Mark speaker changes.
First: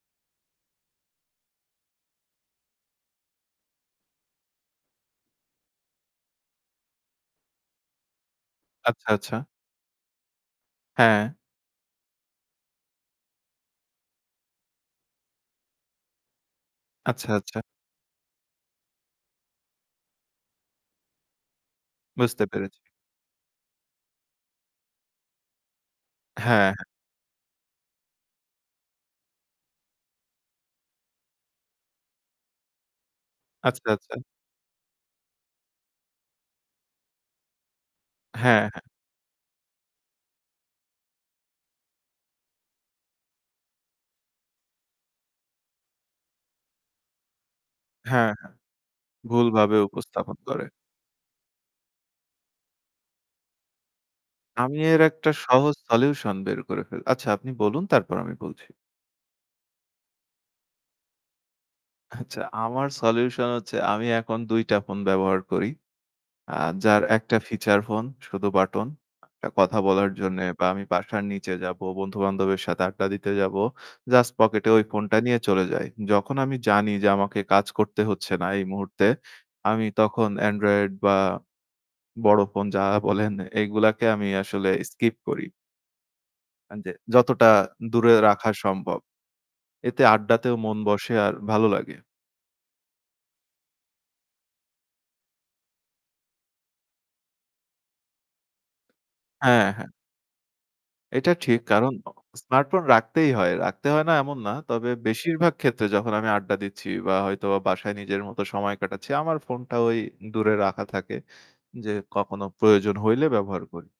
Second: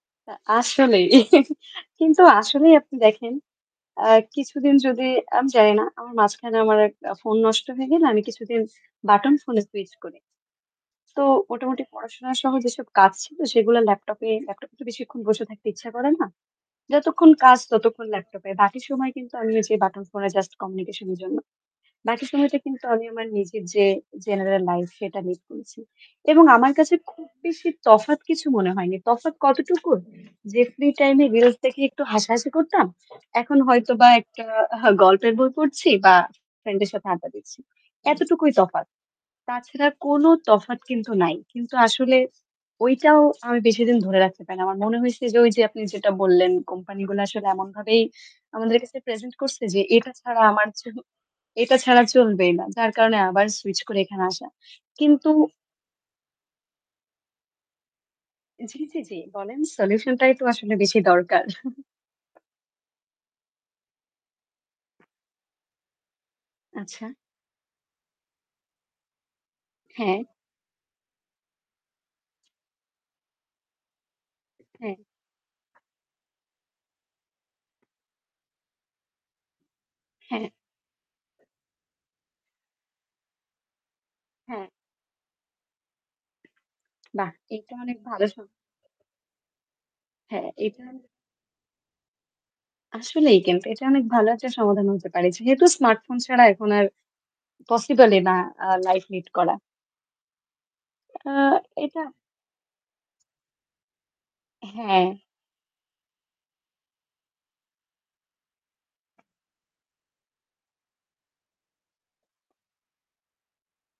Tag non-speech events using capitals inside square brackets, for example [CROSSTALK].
Speaker 1: আসলেই [GIGGLES] কিন্তু আসলেই আপনি দেখেন আ কিছুদিন যদি আমি জানি না আমার মাঝখানে আমার এক ফোন নষ্ট হয়ে গেলে আমি কিছুদিন
Speaker 2: আচ্ছা,
Speaker 1: বাটন
Speaker 2: আচ্ছা।
Speaker 1: ফোনে সুইচ করি। তো
Speaker 2: হ্যাঁ।
Speaker 1: মোটামুটি পড়াশোনা সহ যেসব কাজ ছিল সেগুলো ল্যাপটপে, ল্যাপটপ এ তো বেশিক্ষণ বসে থাকতে ইচ্ছা করে না।
Speaker 2: আচ্ছা,
Speaker 1: যতক্ষণ কাজ
Speaker 2: আচ্ছা।
Speaker 1: ততক্ষণ ল্যাপটপে। বাকি সময় কিন্তু আমি ঐ যে বাটন ফোনে জাস্ট কমিউনিকেশন এর জন্য। বাকি
Speaker 2: বুঝতে
Speaker 1: সময়টা
Speaker 2: পেরেছি।
Speaker 1: কিন্তু আমি আমার নিজের যে জেনারেল লাইফ সেটা মিট করেছি। এবং
Speaker 2: হ্যাঁ,
Speaker 1: আমার
Speaker 2: হ্যাঁ।
Speaker 1: কাছে খুব বেশি তফাৎ কিছু মনে হয়নি। তফাৎ কতটুকু যে ফ্রি টাইম এ রিলস দেখে একটু হাসাহাসি করতাম। এখন
Speaker 2: আচ্ছা,
Speaker 1: হয়তো বা
Speaker 2: আচ্ছা।
Speaker 1: একটা গল্পের বই পড়ছি বা ফ্রেন্ড এর সাথে আড্ডা দিচ্ছি। এতটুকুই
Speaker 2: হ্যাঁ, হ্যাঁ।
Speaker 1: তফাৎ। তাছাড়া কোন তফাৎ কিন্তু নাই। কিন্তু আসলে ঐটাও আমি বেশিদিন ধরে রাখতে পারি না। আমার মনে হইছে যে ওই যে আপনি যেটা বললেন কোম্পানি গুলো আসলে এমনভাবেই
Speaker 2: হ্যাঁ, হ্যাঁ,
Speaker 1: আমাদের কাছে প্রেজেন্ট করছে
Speaker 2: ভুলভাবে
Speaker 1: যে এটা
Speaker 2: উপস্থাপন
Speaker 1: ছাড়া
Speaker 2: করে।
Speaker 1: আমার তো এটা ছাড়া চলবেই না। যার কারণে আবার সুইচ করে এখানে আসা।
Speaker 2: আমি এর একটা
Speaker 1: কিন্তু
Speaker 2: সহজ সলিউশন বের করে ফেলি। আচ্ছা আপনি বলুন তারপর আমি বলছি।
Speaker 1: জি, জি, জি। বলেন সলিউশন টাই তো আসলে বেশি দরকার। [CHUCKLES]
Speaker 2: আচ্ছা আমার সলিউশন হচ্ছে আমি এখন ২ টা ফোন ব্যবহার করি। আ যার
Speaker 1: আচ্ছা।
Speaker 2: ১ টা ফিচার ফোন শুধু বাটন এ কথা বলার
Speaker 1: হ্যাঁ।
Speaker 2: জন্যে বা আমি বাসার নিচে যাবো, বন্ধু-বান্ধবের সাথে আড্ডা দিতে যাবো। জাস্ট পকেটে ওই
Speaker 1: হ্যাঁ।
Speaker 2: ফোনটা নিয়ে চলে যাই। যখন আমি জানি যে আমাকে কাজ করতে হচ্ছে না এই মুহূর্তে আমি তখন
Speaker 1: হ্যাঁ।
Speaker 2: এন্ড্রয়েড বা বড় ফোন যা বলেন এগুলাকে আমি
Speaker 1: হ্যাঁ।
Speaker 2: আসলে স্কিপ করি। হ্যাঁ যে
Speaker 1: বাহ!
Speaker 2: যতটা
Speaker 1: এইটা অনেক
Speaker 2: দূরে
Speaker 1: ভালো সম
Speaker 2: রাখা সম্ভব। এতে
Speaker 1: হ্যাঁ
Speaker 2: আড্ডাতেও মন
Speaker 1: এইটা
Speaker 2: বসে আর ভালো লাগে।
Speaker 1: আসলেই কিন্তু এটা অনেক ভালো একটা সমাধান হতে পারে যেহেতু স্মার্টফোন ছাড়া এখন আর পসিবল ই না আ লাইফ লিড করা।
Speaker 2: হ্যাঁ, হ্যাঁ।
Speaker 1: আ
Speaker 2: এটা ঠিক কারণ
Speaker 1: এটা
Speaker 2: স্মার্টফোন রাখতেই হয়। রাখতে হয় না এমন না। তবে
Speaker 1: হ্যাঁ।
Speaker 2: বেশিরভাগ ক্ষেত্রে যখন আমি আড্ডা দিচ্ছি বা হয়তো বাসায় নিজের মতো সময় কাটাচ্ছি আমার ফোনটা ঐ দূরে রাখা থাকে যে কখনো প্রয়োজন হইলে ব্যবহার করি।